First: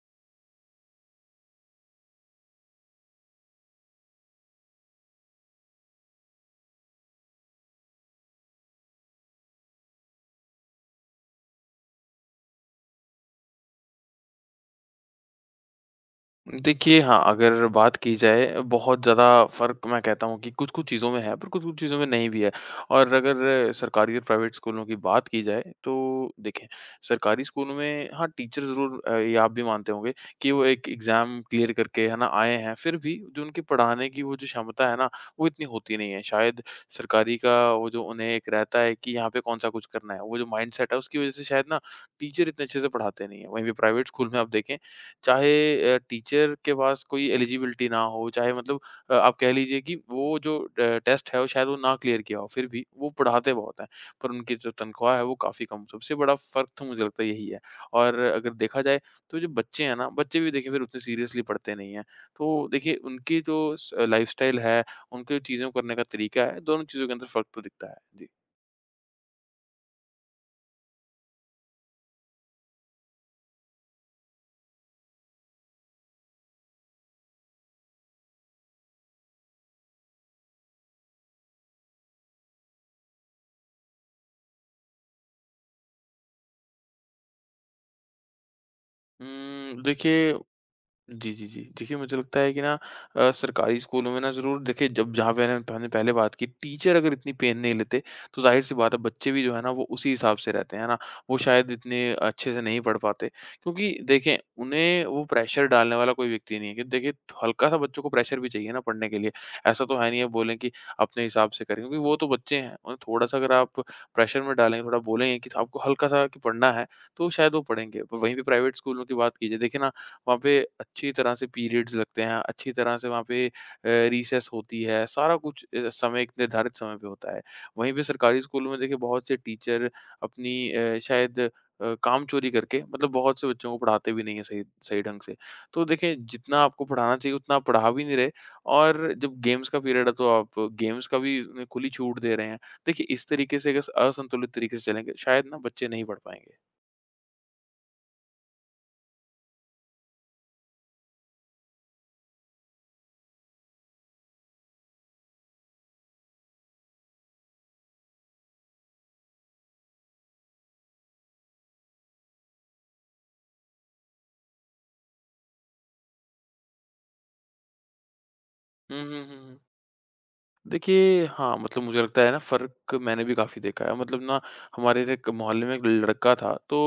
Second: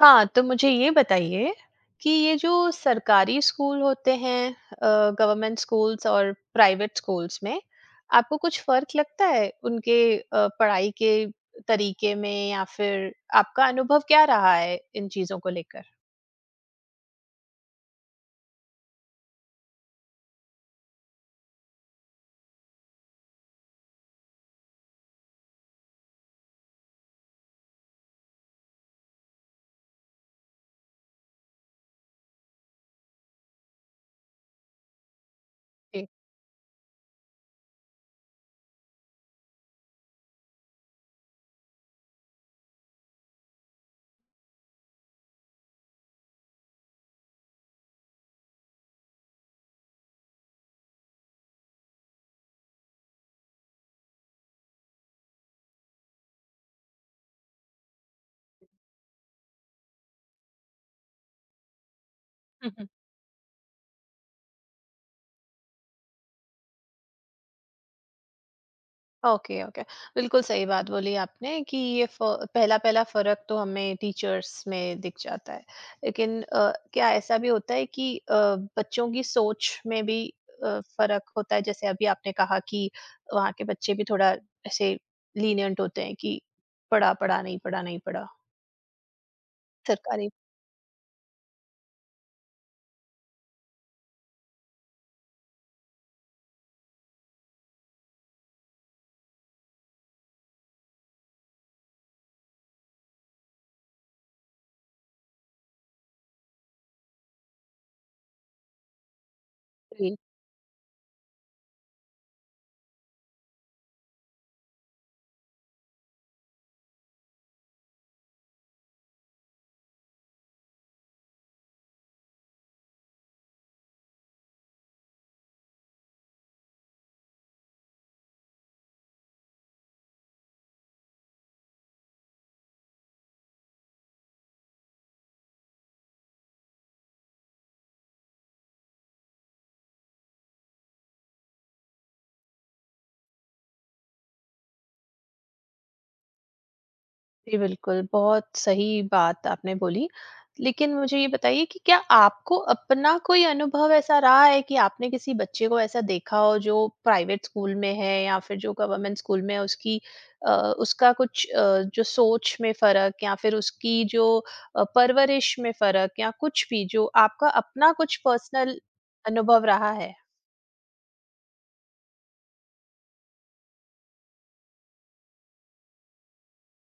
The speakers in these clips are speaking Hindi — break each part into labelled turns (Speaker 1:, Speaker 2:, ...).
Speaker 1: हाँ, तो मुझे ये बताइए कि ये जो सरकारी स्कूल होते हैं, गवर्नमेंट स्कूल्स और प्राइवेट स्कूल्स में, आपको कुछ फ़र्क लगता है उनके पढ़ाई के तरीके में या फिर आपका अनुभव क्या रहा है इन चीज़ों को लेकर?
Speaker 2: देखिए हाँ, अगर बात की जाए बहुत ज़्यादा फ़र्क मैं कहता हूँ कि कुछ-कुछ चीज़ों में है, पर कुछ-कुछ चीज़ों में नहीं भी है। और अगर सरकारी और प्राइवेट स्कूलों की बात की जाए तो देखें, सरकारी स्कूलों में हाँ, टीचर ज़रूर ये आप भी मानते होंगे कि वो एक एग्ज़ाम क्लियर करके है ना आए हैं, फिर भी जो उनकी पढ़ाने की वो जो क्षमता है ना, वो इतनी होती नहीं है। शायद सरकारी का वो जो उन्हें एक रहता है कि यहाँ पे कौन-सा कुछ करना है, वो जो माइंडसेट है उसकी वज़ह से शायद ना टीचर इतने अच्छे से पढ़ाते नहीं हैं। वहीं पे प्राइवेट स्कूल में आप देखें चाहे टीचर के पास कोई एलिजिबिलिटी ना हो, चाहे मतलब आप कह लीजिए कि वो जो टेस्ट है वो शायद वो ना क्लियर किया हो, फिर भी वो पढ़ाते बहुत हैं, पर उनकी जो तनख्वाह है वो काफ़ी कम, सबसे बड़ा फ़र्क तो मुझे लगता है यही है। और अगर देखा जाए तो जो बच्चे हैं ना, बच्चे भी देखिए फिर उतने सीरियसली पढ़ते नहीं हैं। तो
Speaker 1: जी।
Speaker 2: देखिए उनकी जो स लाइफ़स्टाइल है, उनके जो चीज़ों को करने का तरीका है, दोनों चीज़ों के अंदर फ़र्क तो दिखता है। जी।
Speaker 1: ओके, ओके, बिल्कुल सही बात बोली आपने कि ये पहला पहला फर्क तो हमें टीचर्स में दिख जाता है, लेकिन क्या ऐसा भी होता है कि बच्चों की सोच में भी फर्क होता है। जैसे अभी आपने कहा कि वहाँ के बच्चे भी थोड़ा ऐसे लीनियंट होते हैं कि पढ़ा पढ़ा नहीं पढ़ा नहीं पढ़ा सरकारी।
Speaker 2: देखिए जी, जी, जी। देखिए, मुझे लगता है कि ना सरकारी स्कूलों में ना ज़रूर देखिए जब जहाँ पे ना हमने पहले बात की टीचर अगर इतनी पेन नहीं लेते, तो ज़ाहिर-सी बात है बच्चे भी जो है ना वो उसी हिसाब से रहते हैं, है ना? वो शायद इतने अच्छे से नहीं पढ़ पाते क्योंकि देखें उन्हें वो प्रेशर डालने वाला कोई व्यक्ति नहीं है कि देखिए हल्का-सा बच्चों को प्रेशर भी चाहिए ना पढ़ने के लिए। ऐसा तो है नहीं है बोलें कि अपने हिसाब से करें क्योंकि वो तो बच्चे हैं, उन्हें थोड़ा-सा अगर आप प्रेशर में डालेंगे, थोड़ा बोलेंगे कि आपको हल्का-सा कि पढ़ना है, तो शायद वो पढ़ेंगे। पर वहीं पे प्राइवेट स्कूलों की बात कीजिए, देखिए ना वहाँ पे अच्छी तरह से पीरियड्स लगते हैं, अच्छी तरह से वहाँ पे रिसेस होती है, सारा कुछ समय एक निर्धारित समय पे होता है। वहीं पे सरकारी स्कूलों में देखिए बहुत से टीचर अपनी शायद काम-चोरी करके मतलब बहुत से बच्चों को पढ़ाते भी नहीं हैं सही सही ढंग से। तो देखिए जितना आपको पढ़ाना चाहिए उतना आप पढ़ा भी नहीं रहे और जब गेम्स का पीरियड है तो आप गेम्स का भी उन्हें खुली छूट दे रहे हैं। देखिए इस तरीके से अगर असंतुलित तरीके से चलेंगे शायद ना बच्चे नहीं पढ़ पाएँगे।
Speaker 1: जी, बिल्कुल, बहुत सही बात आपने बोली। लेकिन मुझे ये बताइए कि क्या आपको अपना कोई अनुभव ऐसा रहा है कि आपने किसी बच्चे को ऐसा देखा हो जो प्राइवेट स्कूल में है या फिर जो गवर्नमेंट स्कूल में है, उसकी अ, उसका कुछ जो सोच में फ़र्क या फिर उसकी जो परवरिश में फ़र्क या कुछ भी जो आपका अपना कुछ पर्सनल
Speaker 2: हुँ, हुँ, हुँ, हुँ।
Speaker 1: अनुभव रहा है?
Speaker 2: देखिए, हाँ, मतलब मुझे लगता है ना फ़र्क मैंने भी काफ़ी देखा है। मतलब ना हमारे ना एक मोहल्ले में एक लड़का था तो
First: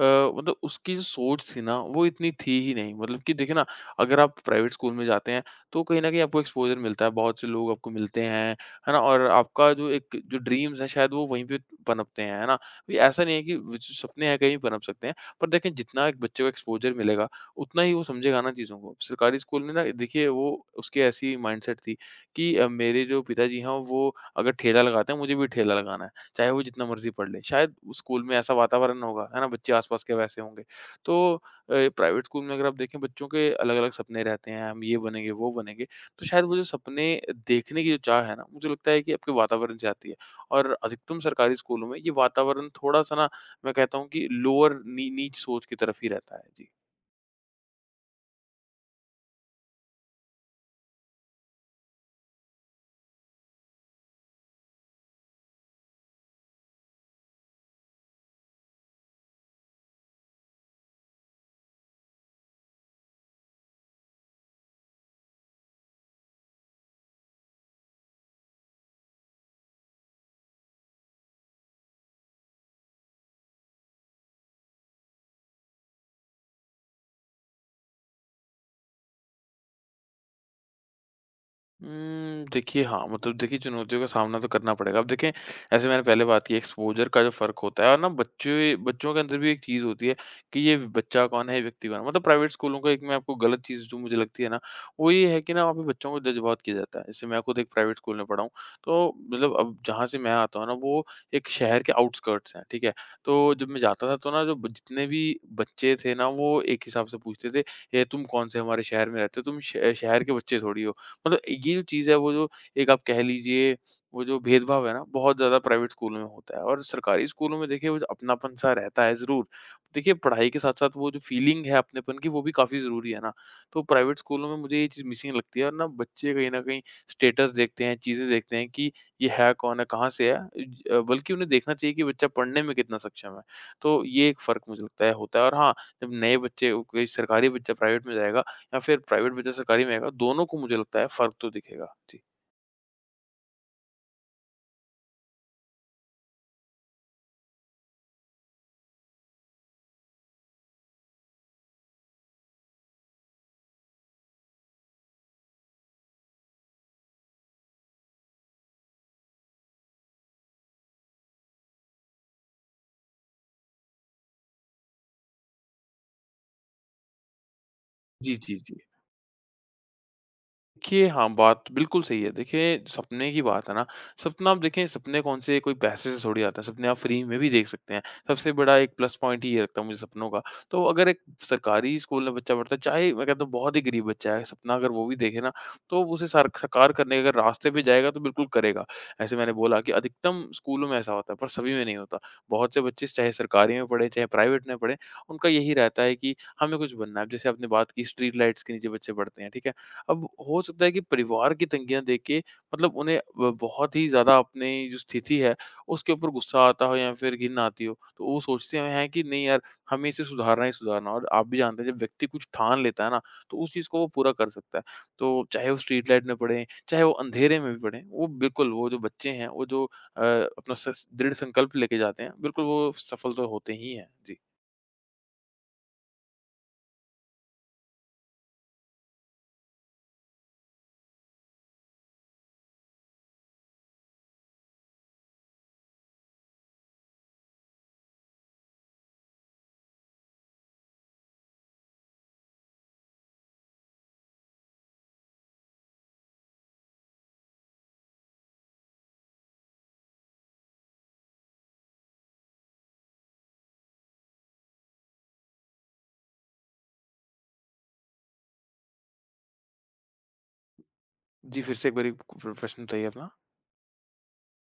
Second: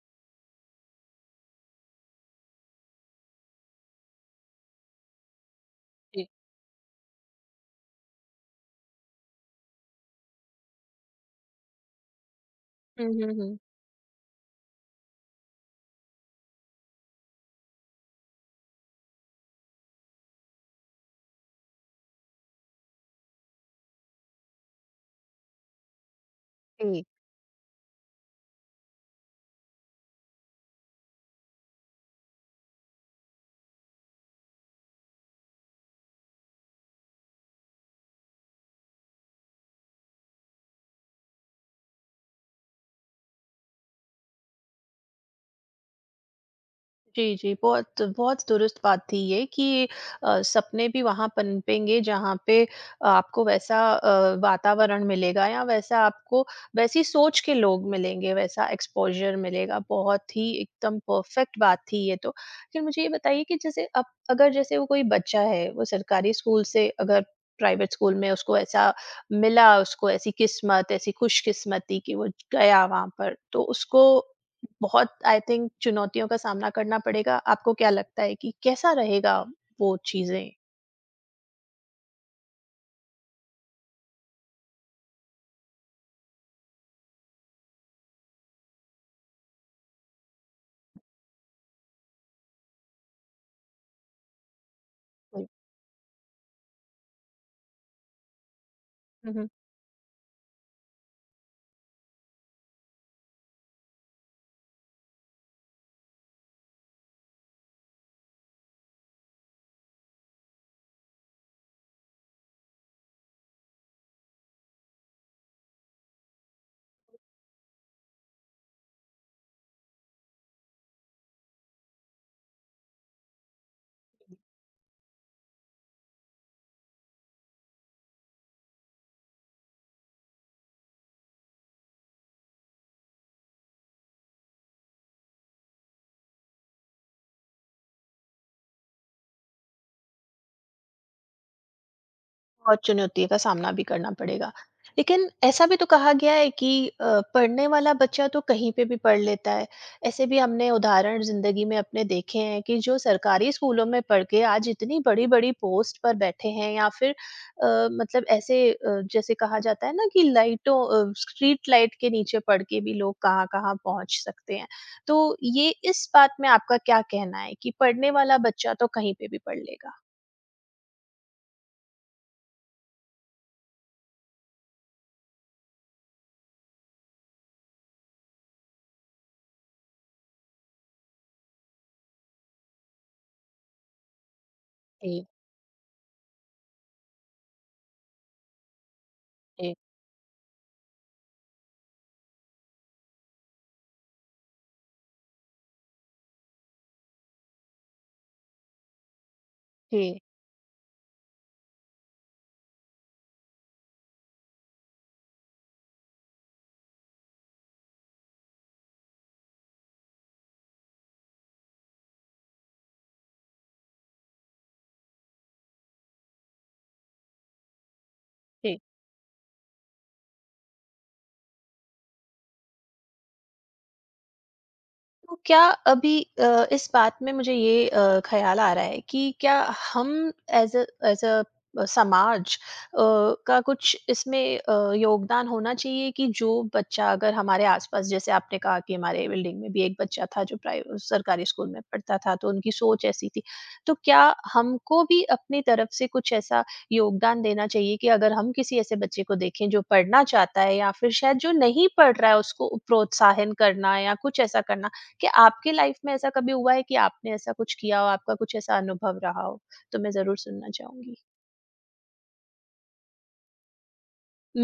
Speaker 2: मतलब उसकी जो सोच थी ना वो इतनी थी ही नहीं। मतलब कि देखिए ना अगर आप प्राइवेट स्कूल में जाते हैं तो कहीं न कहीं
Speaker 1: जी।
Speaker 2: आपको एक्सपोज़र मिलता है, बहुत से लोग आपको मिलते हैं, है ना? और आपका जो एक जो ड्रीम्स हैं शायद वो वहीं पे पनपते हैं, है ना? तो ये
Speaker 1: हुँ,
Speaker 2: ऐसा
Speaker 1: हुँ,
Speaker 2: नहीं है कि
Speaker 1: हुँ।
Speaker 2: वो जो सपने हैं कहीं भी पनप सकते हैं। पर देखें जितना एक बच्चे को एक्सपोज़र मिलेगा उतना ही वो समझेगा ना चीज़ों को। सरकारी स्कूल में ना देखिए वो उसकी ऐसी माइंडसेट थी कि मेरे जो पिताजी हैं वो अगर ठेला लगाते हैं मुझे भी ठेला लगाना है, चाहे वो जितना
Speaker 1: जी।
Speaker 2: मर्ज़ी पढ़ ले। शायद उस स्कूल में ऐसा वातावरण होगा, है ना? बच्चे आस-पास के वैसे होंगे। तो प्राइवेट स्कूल में अगर आप देखें बच्चों के अलग-अलग सपने रहते हैं, हम ये बनेंगे, वो बनेंगे। तो शायद वो जो सपने देखने की जो चाह है ना, मुझे लगता है कि आपके वातावरण से आती है और अधिकतम सरकारी स्कूलों में ये वातावरण थोड़ा-सा ना मैं कहता हूँ कि लोअर नी नीच सोच की तरफ ही रहता है। जी।
Speaker 1: जी, जी, बहुत बहुत दुरुस्त बात थी ये कि सपने भी वहाँ पनपेंगे जहाँ पे आपको वैसा वातावरण मिलेगा या वैसा आपको वैसी सोच के लोग मिलेंगे, वैसा एक्सपोज़र मिलेगा। बहुत ही एकदम परफ़ेक्ट बात थी ये तो। फिर मुझे ये बताइए कि जैसे अब अगर जैसे वो कोई बच्चा है, वो सरकारी स्कूल से अगर प्राइवेट स्कूल में उसको ऐसा मिला, उसको ऐसी किस्मत, ऐसी खुशकिस्मती कि वो गया वहाँ पर, तो उसको बहुत आई थिंक चुनौतियों का सामना करना पड़ेगा। आपको क्या लगता है कि कैसा रहेगा वो चीज़ें?
Speaker 2: देखिए हाँ, मतलब देखिए चुनौतियों का सामना तो करना पड़ेगा। अब देखें ऐसे मैंने पहले बात की एक्सपोज़र का जो फ़र्क होता है और ना बच्चे बच्चों के अंदर भी एक चीज़ होती है कि ये बच्चा कौन है, ये व्यक्ति कौन है। मतलब प्राइवेट स्कूलों का एक मैं आपको गलत चीज़ जो मुझे लगती है ना, वो ये है कि ना वहाँ पे बच्चों को जज बहुत किया जाता है। जैसे मैं खुद एक प्राइवेट स्कूल में पढ़ा हूँ, तो
Speaker 1: हुँ।
Speaker 2: मतलब अब जहाँ से मैं आता हूँ ना वो एक शहर के आउटस्कर्ट्स हैं, ठीक है? तो जब मैं जाता था तो ना जो ब जितने भी बच्चे थे ना वो एक हिसाब से पूछते थे, "ये तुम कौन से हमारे शहर में रहते हो? तुम श शहर के बच्चे थोड़ी हो।" मतलब ये जो चीज़ है वो जो एक आप कह लीजिए वो जो भेदभाव है ना बहुत ज़्यादा प्राइवेट स्कूलों में होता है और सरकारी स्कूलों में देखिए वो जो अपनापन सा रहता है ज़रूर। देखिए पढ़ाई के साथ-साथ वो जो फीलिंग है अपनेपन की वो भी काफ़ी ज़रूरी है ना। तो प्राइवेट स्कूलों में मुझे ये चीज़ मिसिंग लगती है और ना बच्चे कहीं न कहीं स्टेटस देखते हैं, चीज़ें देखते हैं कि ये है कौन है, कहाँ से है? ज बल्कि उन्हें देखना चाहिए कि बच्चा पढ़ने में कितना सक्षम है। तो ये एक फ़र्क मुझे लगता है होता है और हाँ, जब नए बच्चे कोई सरकारी बच्चा प्राइवेट में जाएगा या फिर प्राइवेट बचा सरकारी में आएगा, दोनों को मुझे लगता है फ़र्क तो दिखेगा। जी।
Speaker 1: बहुत चुनौतियों का सामना भी करना पड़ेगा। लेकिन ऐसा भी तो कहा गया है कि पढ़ने वाला बच्चा तो कहीं पे भी पढ़ लेता है। ऐसे भी हमने उदाहरण ज़िंदगी में अपने देखे हैं कि जो सरकारी स्कूलों में पढ़ के आज इतनी बड़ी-बड़ी पोस्ट पर बैठे हैं या फिर मतलब ऐसे जैसे कहा जाता है ना कि स्ट्रीट लाइट के नीचे पढ़ के भी लोग कहाँ-कहाँ पहुँच सकते हैं। तो ये इस बात में आपका क्या कहना है कि पढ़ने
Speaker 2: जी,
Speaker 1: वाला
Speaker 2: जी,
Speaker 1: बच्चा
Speaker 2: जी।
Speaker 1: तो कहीं पे भी पढ़ लेगा?
Speaker 2: देखिए, हाँ, बात बिल्कुल सही है। देखिए, सपने की बात है ना, सपना आप देखें सपने कौन-से कोई पैसे से थोड़ी आता है, सपने आप फ्री में भी देख सकते हैं। सबसे बड़ा एक प्लस पॉइंट ही ये लगता है मुझे सपनों का। तो अगर एक सरकारी स्कूल में बच्चा पढ़ता है, चाहे मैं कहता हूँ बहुत ही गरीब बच्चा है, सपना अगर वो भी
Speaker 1: जी,
Speaker 2: देखे ना, तो उसे सार साकार करने के अगर रास्ते पे जाएगा तो बिल्कुल करेगा। ऐसे मैंने
Speaker 1: जी,
Speaker 2: बोला कि अधिकतम स्कूलों में ऐसा होता है, पर सभी में नहीं होता। बहुत से बच्चे चाहे सरकारी में पढ़ें, चाहे प्राइवेट में पढ़ें, उनका यही रहता है कि हमें कुछ बनना है। अब जैसे आपने बात की स्ट्रीट लाइट्स के नीचे बच्चे पढ़ते हैं, ठीक है?
Speaker 1: जी,
Speaker 2: अब हो सकता है कि परिवार की तंगियाँ देख के मतलब उन्हें ब बहुत ही ज़्यादा अपनी जो स्थिति है, उसके ऊपर गुस्सा आता हो या फिर घिन आती हो। तो वो सोचते हैं कि नहीं यार, हमें इसे सुधारना ही सुधारना है और आप भी जानते हैं जब व्यक्ति कुछ ठान लेता है ना, तो उस चीज़ को वो पूरा कर सकता है। तो चाहे वो स्ट्रीट लाइट में पढ़ें, चाहे वो अंधेरे में भी पढ़ें, वो बिल्कुल
Speaker 1: जी।
Speaker 2: वो जो बच्चे हैं, वो जो अपना सस दृढ़ संकल्प लेके जाते हैं, बिल्कुल वो सफल तो होते ही हैं। जी।
Speaker 1: तो क्या अभी इस बात में मुझे ये ख्याल आ रहा है कि क्या हम एज अ समाज अ, का कुछ इसमें योगदान होना चाहिए कि जो बच्चा अगर हमारे आसपास, जैसे आपने कहा कि हमारे बिल्डिंग में भी एक बच्चा था जो प्राइवेट सरकारी स्कूल में पढ़ता था तो उनकी सोच ऐसी थी, तो क्या हमको भी अपनी तरफ से कुछ ऐसा योगदान देना चाहिए कि अगर हम किसी ऐसे बच्चे को देखें जो पढ़ना चाहता है या फिर शायद जो नहीं पढ़ रहा है, उसको प्रोत्साहन करना या कुछ ऐसा करना कि आपकी लाइफ में ऐसा कभी हुआ है कि आपने ऐसा कुछ किया हो, आपका कुछ ऐसा अनुभव रहा हो? तो मैं ज़रूर सुनना चाहूँगी।
Speaker 2: जी, फिर से एक बारी क प्रश्न बताइए अपना?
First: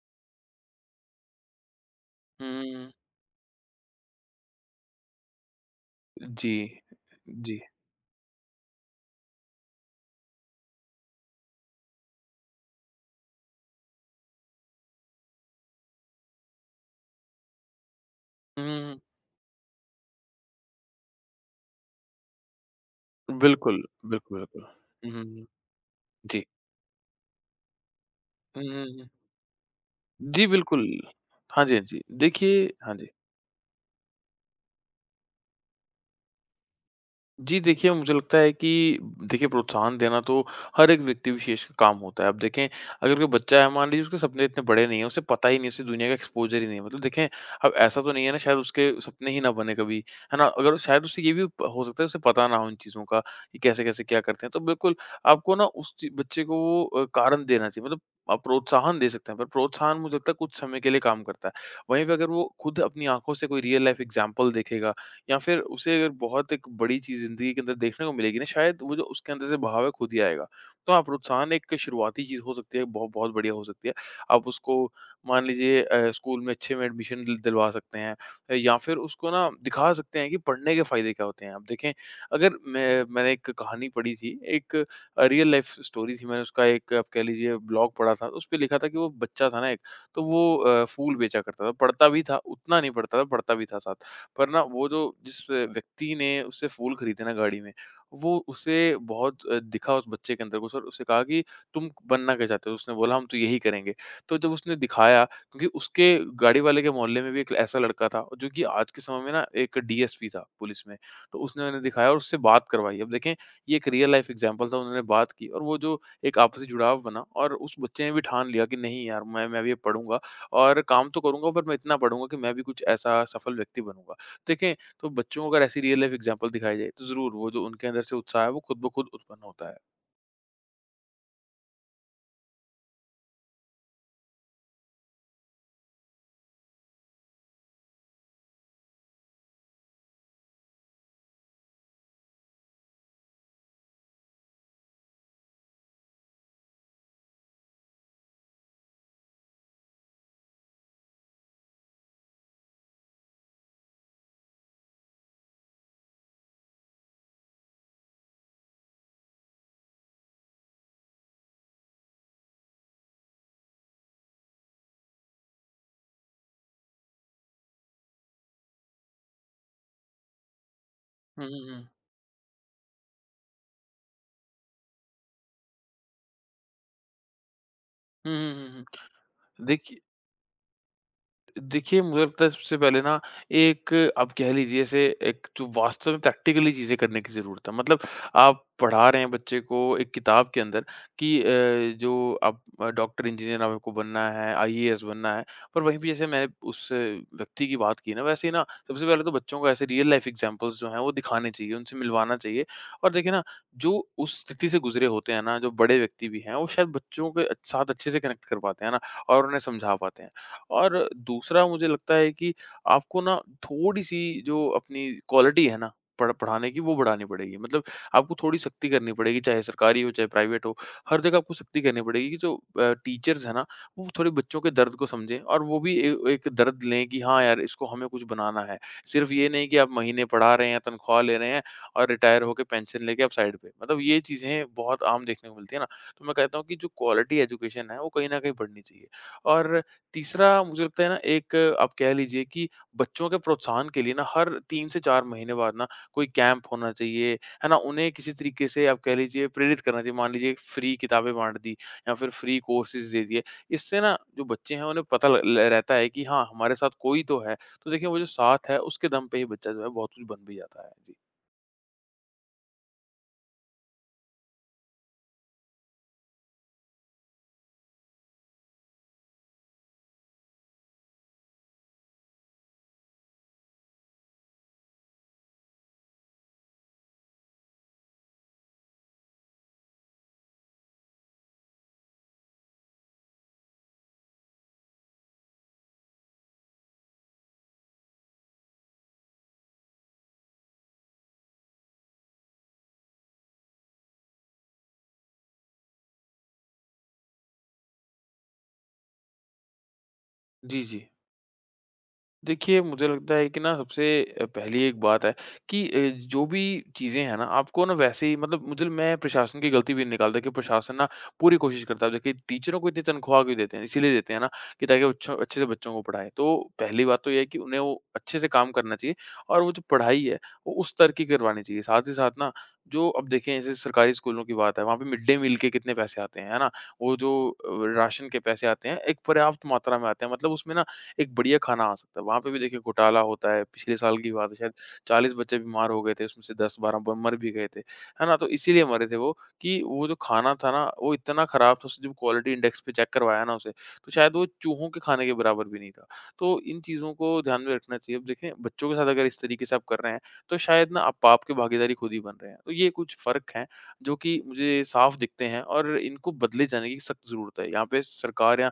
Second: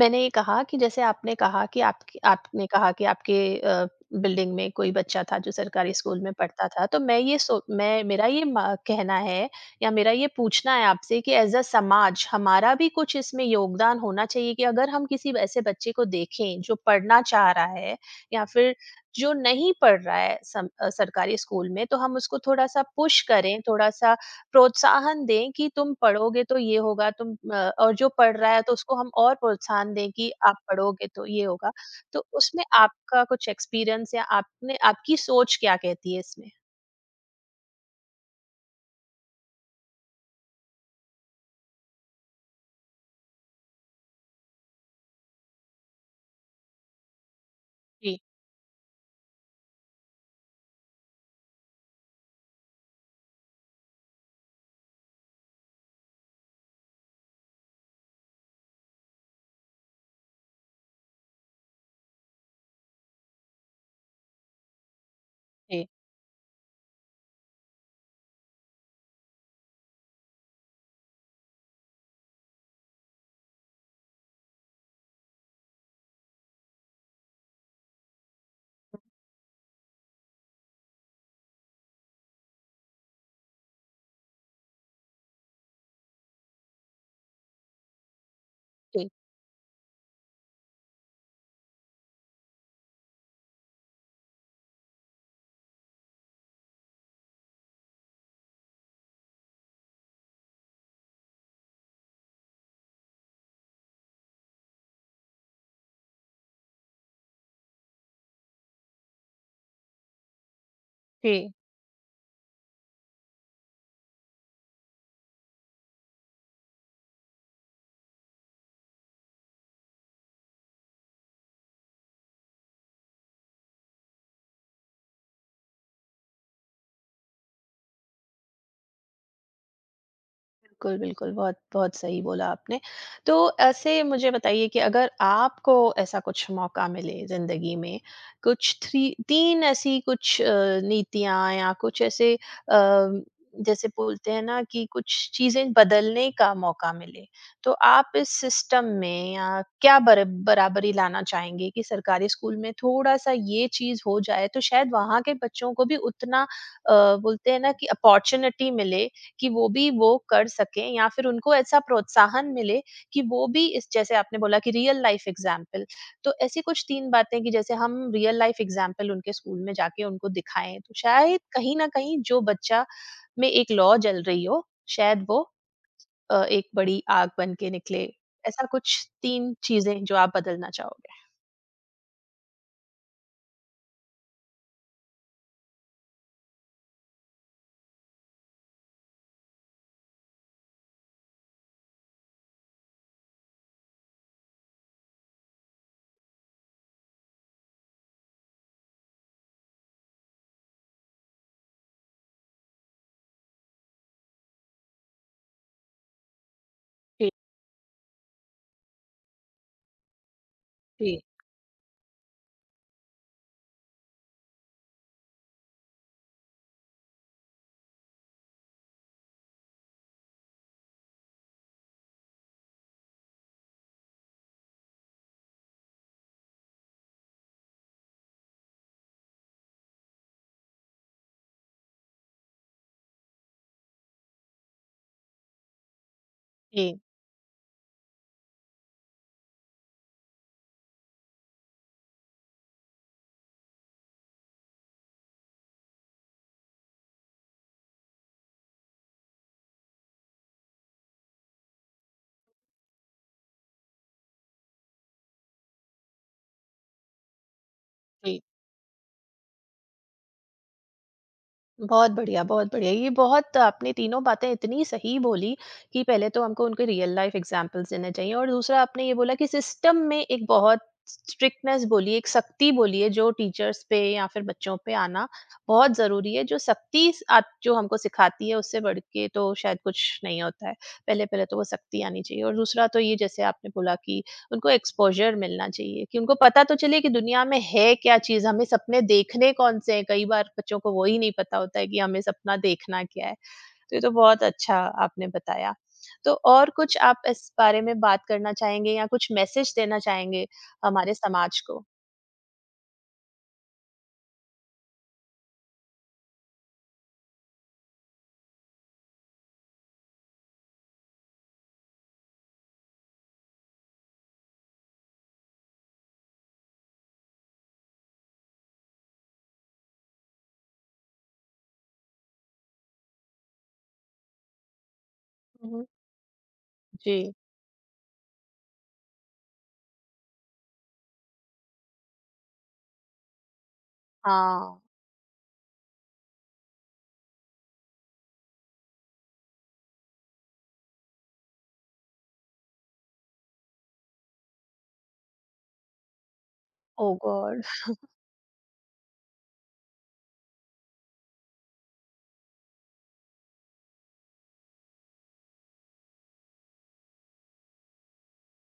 Speaker 1: मैंने ये कहा कि जैसे आपने कहा कि आपकी
Speaker 2: हुँ,
Speaker 1: आपने
Speaker 2: हुँ,
Speaker 1: कहा
Speaker 2: हुँ।
Speaker 1: कि आपके बिल्डिंग में कोई बच्चा था जो सरकारी स्कूल में
Speaker 2: जी।
Speaker 1: पढ़ता था, तो मैं ये
Speaker 2: जी।
Speaker 1: सो मैं मेरा ये मा कहना है या मेरा ये पूछना है आपसे कि एज़ अ समाज हमारा भी कुछ इसमें योगदान होना चाहिए कि अगर हम किसी ऐसे बच्चे को देखें जो पढ़ना चाह रहा है या
Speaker 2: हुँ,
Speaker 1: फिर
Speaker 2: हुँ, हुँ।
Speaker 1: जो नहीं पढ़ रहा है सरकारी स्कूल में, तो हम उसको थोड़ा-सा पुश करें,
Speaker 2: बिल्कुल,
Speaker 1: थोड़ा-सा
Speaker 2: बिल्कुल, बिल्कुल। हुँ,
Speaker 1: प्रोत्साहन
Speaker 2: हुँ, हुँ।
Speaker 1: दें कि तुम
Speaker 2: जी।
Speaker 1: पढ़ोगे तो ये होगा तुम और जो पढ़ रहा
Speaker 2: हुँ,
Speaker 1: है तो
Speaker 2: हुँ,
Speaker 1: उसको हम
Speaker 2: हुँ।
Speaker 1: और प्रोत्साहन दें कि
Speaker 2: जी,
Speaker 1: आप
Speaker 2: बिल्कुल।
Speaker 1: पढ़ोगे तो ये
Speaker 2: हाँ
Speaker 1: होगा।
Speaker 2: जी, हाँ जी।
Speaker 1: तो उसमें
Speaker 2: देखिए हाँ जी।
Speaker 1: आपका कुछ एक्सपीरियंस या आपने आपकी सोच क्या कहती है इसमें?
Speaker 2: जी, देखिए मुझे लगता है कि देखिए प्रोत्साहन देना तो हर एक व्यक्ति विशेष का काम होता है। अब देखें अगर कोई बच्चा है मान लीजिए उसके सपने इतने बड़े नहीं हैं, उसे पता ही नहीं है, उसे दुनिया का एक्सपोज़र ही नहीं है। मतलब देखें अब ऐसा तो
Speaker 1: जी,
Speaker 2: नहीं है ना शायद उसके सपने ही ना बने कभी, है ना? अगर शायद उसे ये भी प हो सकता है उसे पता ना हो इन चीज़ों का कि कैसे-कैसे क्या करते हैं। तो बिल्कुल आपको ना उस ची बच्चे को वो कारण देना चाहिए मतलब आप प्रोत्साहन दे सकते हैं, पर प्रोत्साहन मुझे लगता है कुछ समय के लिए काम करता है। वहीं पे अगर वो खुद अपनी आँखों से कोई रियल लाइफ़ एग्ज़ाम्पल देखेगा या फिर
Speaker 1: जी,
Speaker 2: उसे अगर बहुत एक बड़ी चीज़ ज़िंदगी के अंदर देखने को मिलेगी ना शायद वो जो उसके अंदर से बहाव है खुद ही आएगा। तो हाँ, प्रोत्साहन एक शुरुआती चीज़ हो सकती है, बहुत बहुत बढ़िया हो सकती है। आप उसको मान लीजिए स्कूल में अच्छे में एडमिशन दिलवा सकते हैं या फिर उसको ना दिखा सकते हैं कि पढ़ने के फ़ायदे क्या होते हैं। आप देखें अगर मैंने एक कहानी पढ़ी थी, एक रियल लाइफ़ स्टोरी थी, मैंने उसका एक आप कह लीजिए ब्लॉग पढ़ा था, उसपे लिखा था कि वो
Speaker 1: जी।
Speaker 2: बच्चा था ना एक, तो वो फूल बेचा करता था। पढ़ता भी था, उतना नहीं पढ़ता था, पढ़ता भी था साथ पर ना वो जो जिस व्यक्ति ने उससे फूल खरीदे ना गाड़ी में, वो उसे बहुत दिखा उस बच्चे के अंदर कुछ और उससे कहा कि तुम बनना क्या चाहते हो? उसने बोला हम तो यही करेंगे। तो जब उसने दिखाया क्योंकि उसके गाड़ी वाले के मोहल्ले में भी एक ऐसा लड़का था जो कि आज के समय में ना एक डीएसपी था पुलिस में। तो
Speaker 1: जी।
Speaker 2: उसने उन्हें दिखाया और उससे बात करवाई। अब देखें ये एक रियल लाइफ एग्ज़ाम्पल था, उन्होंने बात की और वो जो एक आपसी जुड़ाव बना और उस बच्चे ने भी ठान लिया कि नहीं यार मैं भी अब पढ़ूँगा और काम तो करूँगा पर मैं इतना पढ़ूँगा कि मैं भी कुछ ऐसा सफल व्यक्ति बनूँगा। देखें, तो बच्चों को अगर ऐसी रियल लाइफ एग्ज़ाम्पल दिखाई जाए, तो ज़रूर वो जो उनके अंदर से उत्साह है, वो खुद ब खुद उत्पन्न होता है।
Speaker 1: बिल्कुल, बिल्कुल। बहुत, बहुत सही बोला आपने। तो ऐसे मुझे बताइए कि अगर आपको ऐसा कुछ मौका मिले ज़िंदगी में, कुछ थ्री 3 ऐसी कुछ नीतियाँ या कुछ ऐसे अ, जैसे बोलते हैं ना कि कुछ चीज़ें बदलने का मौका मिले, तो आप इस सिस्टम में या क्या बर बराबरी लाना चाहेंगे कि सरकारी स्कूल में थोड़ा-सा ये चीज़ हो जाए, तो शायद वहाँ के बच्चों को भी उतना बोलते हैं ना कि अपॉर्च्युनिटी मिले कि वो भी वो कर सकें या फिर उनको ऐसा प्रोत्साहन मिले कि वो भी इस, जैसे आपने बोला कि रियल लाइफ एग्जाम्पल, तो ऐसी कुछ तीन बातें कि जैसे हम रियल लाइफ एग्जाम्पल उनके स्कूल में जाके उनको दिखाएं तो शायद
Speaker 2: हुँ, हुँ,
Speaker 1: कहीं ना
Speaker 2: हुँ।
Speaker 1: कहीं जो बच्चा में एक लॉ जल रही हो, शायद वो एक बड़ी आग बन के निकले।
Speaker 2: हुँ, हुँ,
Speaker 1: ऐसा
Speaker 2: हुँ,
Speaker 1: कुछ
Speaker 2: हुँ।
Speaker 1: तीन
Speaker 2: देखिए
Speaker 1: चीजें जो आप बदलना चाहोगे।
Speaker 2: देखिए, मुझे लगता है सबसे पहले ना एक आप कह लीजिए ऐसे एक जो वास्तव में प्रैक्टिकली चीज़ें करने की ज़रूरत है। मतलब आप पढ़ा रहे हैं बच्चे को एक किताब के अंदर कि जो आप डॉक्टर, इंजीनियर आपको बनना है, आईएएस बनना है। पर वहीं पे जैसे मैं उस व्यक्ति की बात की ना, वैसे ही ना सबसे पहले तो बच्चों को ऐसे रियल लाइफ़ एग्ज़ाम्पल्स जो हैं वो दिखाने चाहिए, उनसे मिलवाना चाहिए। और देखिए ना, जो उस स्थिति से गुज़रे होते हैं ना, जो बड़े व्यक्ति भी हैं, वो शायद बच्चों
Speaker 1: जी,
Speaker 2: के साथ अच्छे से कनेक्ट कर पाते हैं ना और उन्हें समझा पाते हैं। और
Speaker 1: जी,
Speaker 2: दूसरा मुझे लगता है कि आपको ना थोड़ी-सी जो अपनी क्वालिटी है ना, पढ़ाने की वो बढ़ानी पड़ेगी। मतलब आपको थोड़ी सख्ती करनी पड़ेगी, चाहे सरकारी हो, चाहे प्राइवेट हो, हर जगह आपको सख्ती करनी पड़ेगी कि जो टीचर्स हैं ना, वो थोड़े बच्चों के दर्द को समझें और वो भी ए एक दर्द लें कि हाँ यार, इसको हमें कुछ बनाना है। सिर्फ ये नहीं कि आप महीने पढ़ा रहे हैं, तनख्वाह ले रहे हैं और रिटायर होके पेंशन लेके आप साइड पे। मतलब ये चीज़ें बहुत आम देखने को मिलती है ना, तो मैं कहता हूँ कि जो
Speaker 1: जी,
Speaker 2: क्वालिटी एजुकेशन है, वो कहीं न कहीं बढ़नी चाहिए। और तीसरा मुझे लगता है ना एक आप कह लीजिए कि बच्चों के प्रोत्साहन के लिए ना हर 3 से 4 महीने बाद ना कोई कैंप होना चाहिए, है ना? उन्हें किसी तरीके से आप कह लीजिए प्रेरित करना चाहिए। मान लीजिए फ्री किताबें बाँट दी या फिर फ्री कोर्सेज़ दे दिए। इससे ना जो बच्चे हैं उन्हें पता ल ल रहता है कि हाँ, हमारे साथ कोई तो है। तो देखिए वो जो
Speaker 1: जी।
Speaker 2: साथ है उसके दम पे ही बच्चा जो है बहुत कुछ बन भी जाता है। जी।
Speaker 1: बहुत बढ़िया, बहुत बढ़िया। ये बहुत आपने तीनों बातें इतनी सही बोली कि पहले तो हमको उनके रियल लाइफ एग्ज़ाम्पल्स देने चाहिए, और दूसरा आपने ये बोला कि सिस्टम में एक बहुत स्ट्रिक्टनेस बोली, एक सख्ती बोली है जो टीचर्स पे या फिर बच्चों पे आना बहुत ज़रूरी है। जो सख्ती स आप जो हमको सिखाती है उससे बढ़ के तो शायद कुछ नहीं होता है। पहले-पहले तो वो सख्ती आनी चाहिए और दूसरा तो ये जैसे आपने बोला कि उनको एक्सपोज़र मिलना चाहिए कि उनको पता तो चले कि दुनिया में है क्या चीज़, हमें सपने देखने कौन से हैं। कई बार बच्चों को वो ही नहीं पता होता है कि हमें सपना देखना क्या है। तो ये तो बहुत अच्छा आपने बताया। तो और कुछ आप इस बारे में बात करना चाहेंगे या कुछ मैसेज देना चाहेंगे
Speaker 2: जी, जी।
Speaker 1: हमारे समाज को?
Speaker 2: देखिए, मुझे लगता है कि ना सबसे पहली एक बात है कि जो भी चीज़ें हैं ना आपको ना वैसे ही मतलब मुझे मैं प्रशासन की गलती भी नहीं निकालता कि प्रशासन ना पूरी कोशिश करता है। देखिए टीचरों को इतनी तनख्वाह क्यों देते हैं? इसीलिए देते हैं ना कि ताकि बच्चों अच्छे से बच्चों को पढ़ाएँ। तो पहली बात तो ये है कि उन्हें वो अच्छे से काम करना चाहिए और वो जो पढ़ाई है वो उस स्तर की करवानी चाहिए। साथ ही साथ ना जो अब देखें जैसे सरकारी स्कूलों की बात है वहाँ पे मिड डे मील के
Speaker 1: हुँ, हुँ।
Speaker 2: कितने पैसे आते हैं, है ना? वो जो
Speaker 1: जी,
Speaker 2: राशन के पैसे आते हैं एक पर्याप्त मात्रा में आते हैं। मतलब उसमें ना एक बढ़िया खाना आ सकता है। वहाँ पे भी देखिए घोटाला होता है, पिछले साल की बात है शायद
Speaker 1: हाँ।
Speaker 2: 40 बच्चे बीमार हो गए थे, उसमें से 10-12 ब मर भी गए थे। है ना? तो इसीलिए मरे थे वो कि वो जो खाना था ना, वो इतना खराब था, उसने जब क्वालिटी इंडेक्स पे चेक करवाया ना उसे, तो शायद वो चूहों के खाने के बराबर भी नहीं था। तो इन चीज़ों
Speaker 1: ओह
Speaker 2: को ध्यान
Speaker 1: गॉड!
Speaker 2: में रखना चाहिए। अब देखें, बच्चों के साथ अगर इस तरीके से आप कर रहे हैं, तो शायद ना आप पाप के भागीदारी खुद ही बन रहे हैं। तो ये कुछ फ़र्क हैं, जो कि मुझे साफ दिखते हैं और इनको बदले जाने की सख्त ज़रूरत है। यहाँ पे सरकार या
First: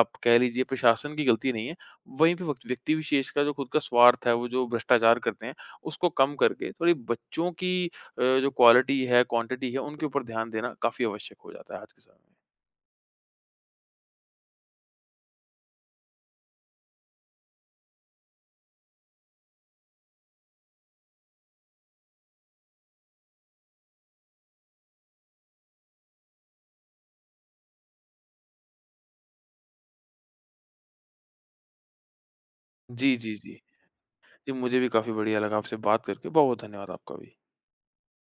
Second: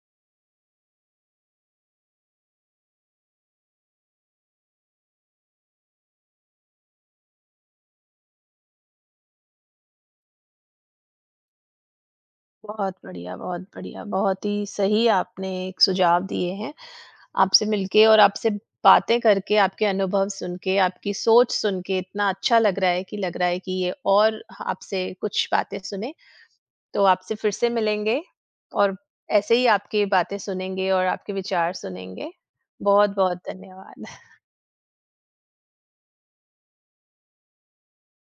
Speaker 2: आप कह लीजिए प्रशासन की गलती नहीं है। वहीं पे वक्त व्यक्ति विशेष का जो खुद का स्वार्थ है, वो जो भ्रष्टाचार करते हैं, उसको कम करके थोड़ी बच्चों की जो क्वालिटी है, क्वांटिटी है, उनके ऊपर ध्यान देना काफ़ी आवश्यक हो जाता है आज के समय में।
Speaker 1: बहुत बढ़िया, बहुत बढ़िया। बहुत ही सही आपने एक सुझाव दिए हैं। आपसे मिलके और आपसे बातें करके, आपके अनुभव सुन के, आपकी सोच सुन के इतना अच्छा लग रहा है कि लग रहा है कि ये और आपसे कुछ बातें सुने। तो आपसे फिर से मिलेंगे और ऐसे ही आपकी बातें सुनेंगे और आपके विचार सुनेंगे।
Speaker 2: जी, जी,
Speaker 1: बहुत-बहुत
Speaker 2: जी। जी,
Speaker 1: धन्यवाद।
Speaker 2: मुझे भी काफ़ी बढ़िया लगा आपसे बात करके। बहुत-बहुत धन्यवाद आपका भी।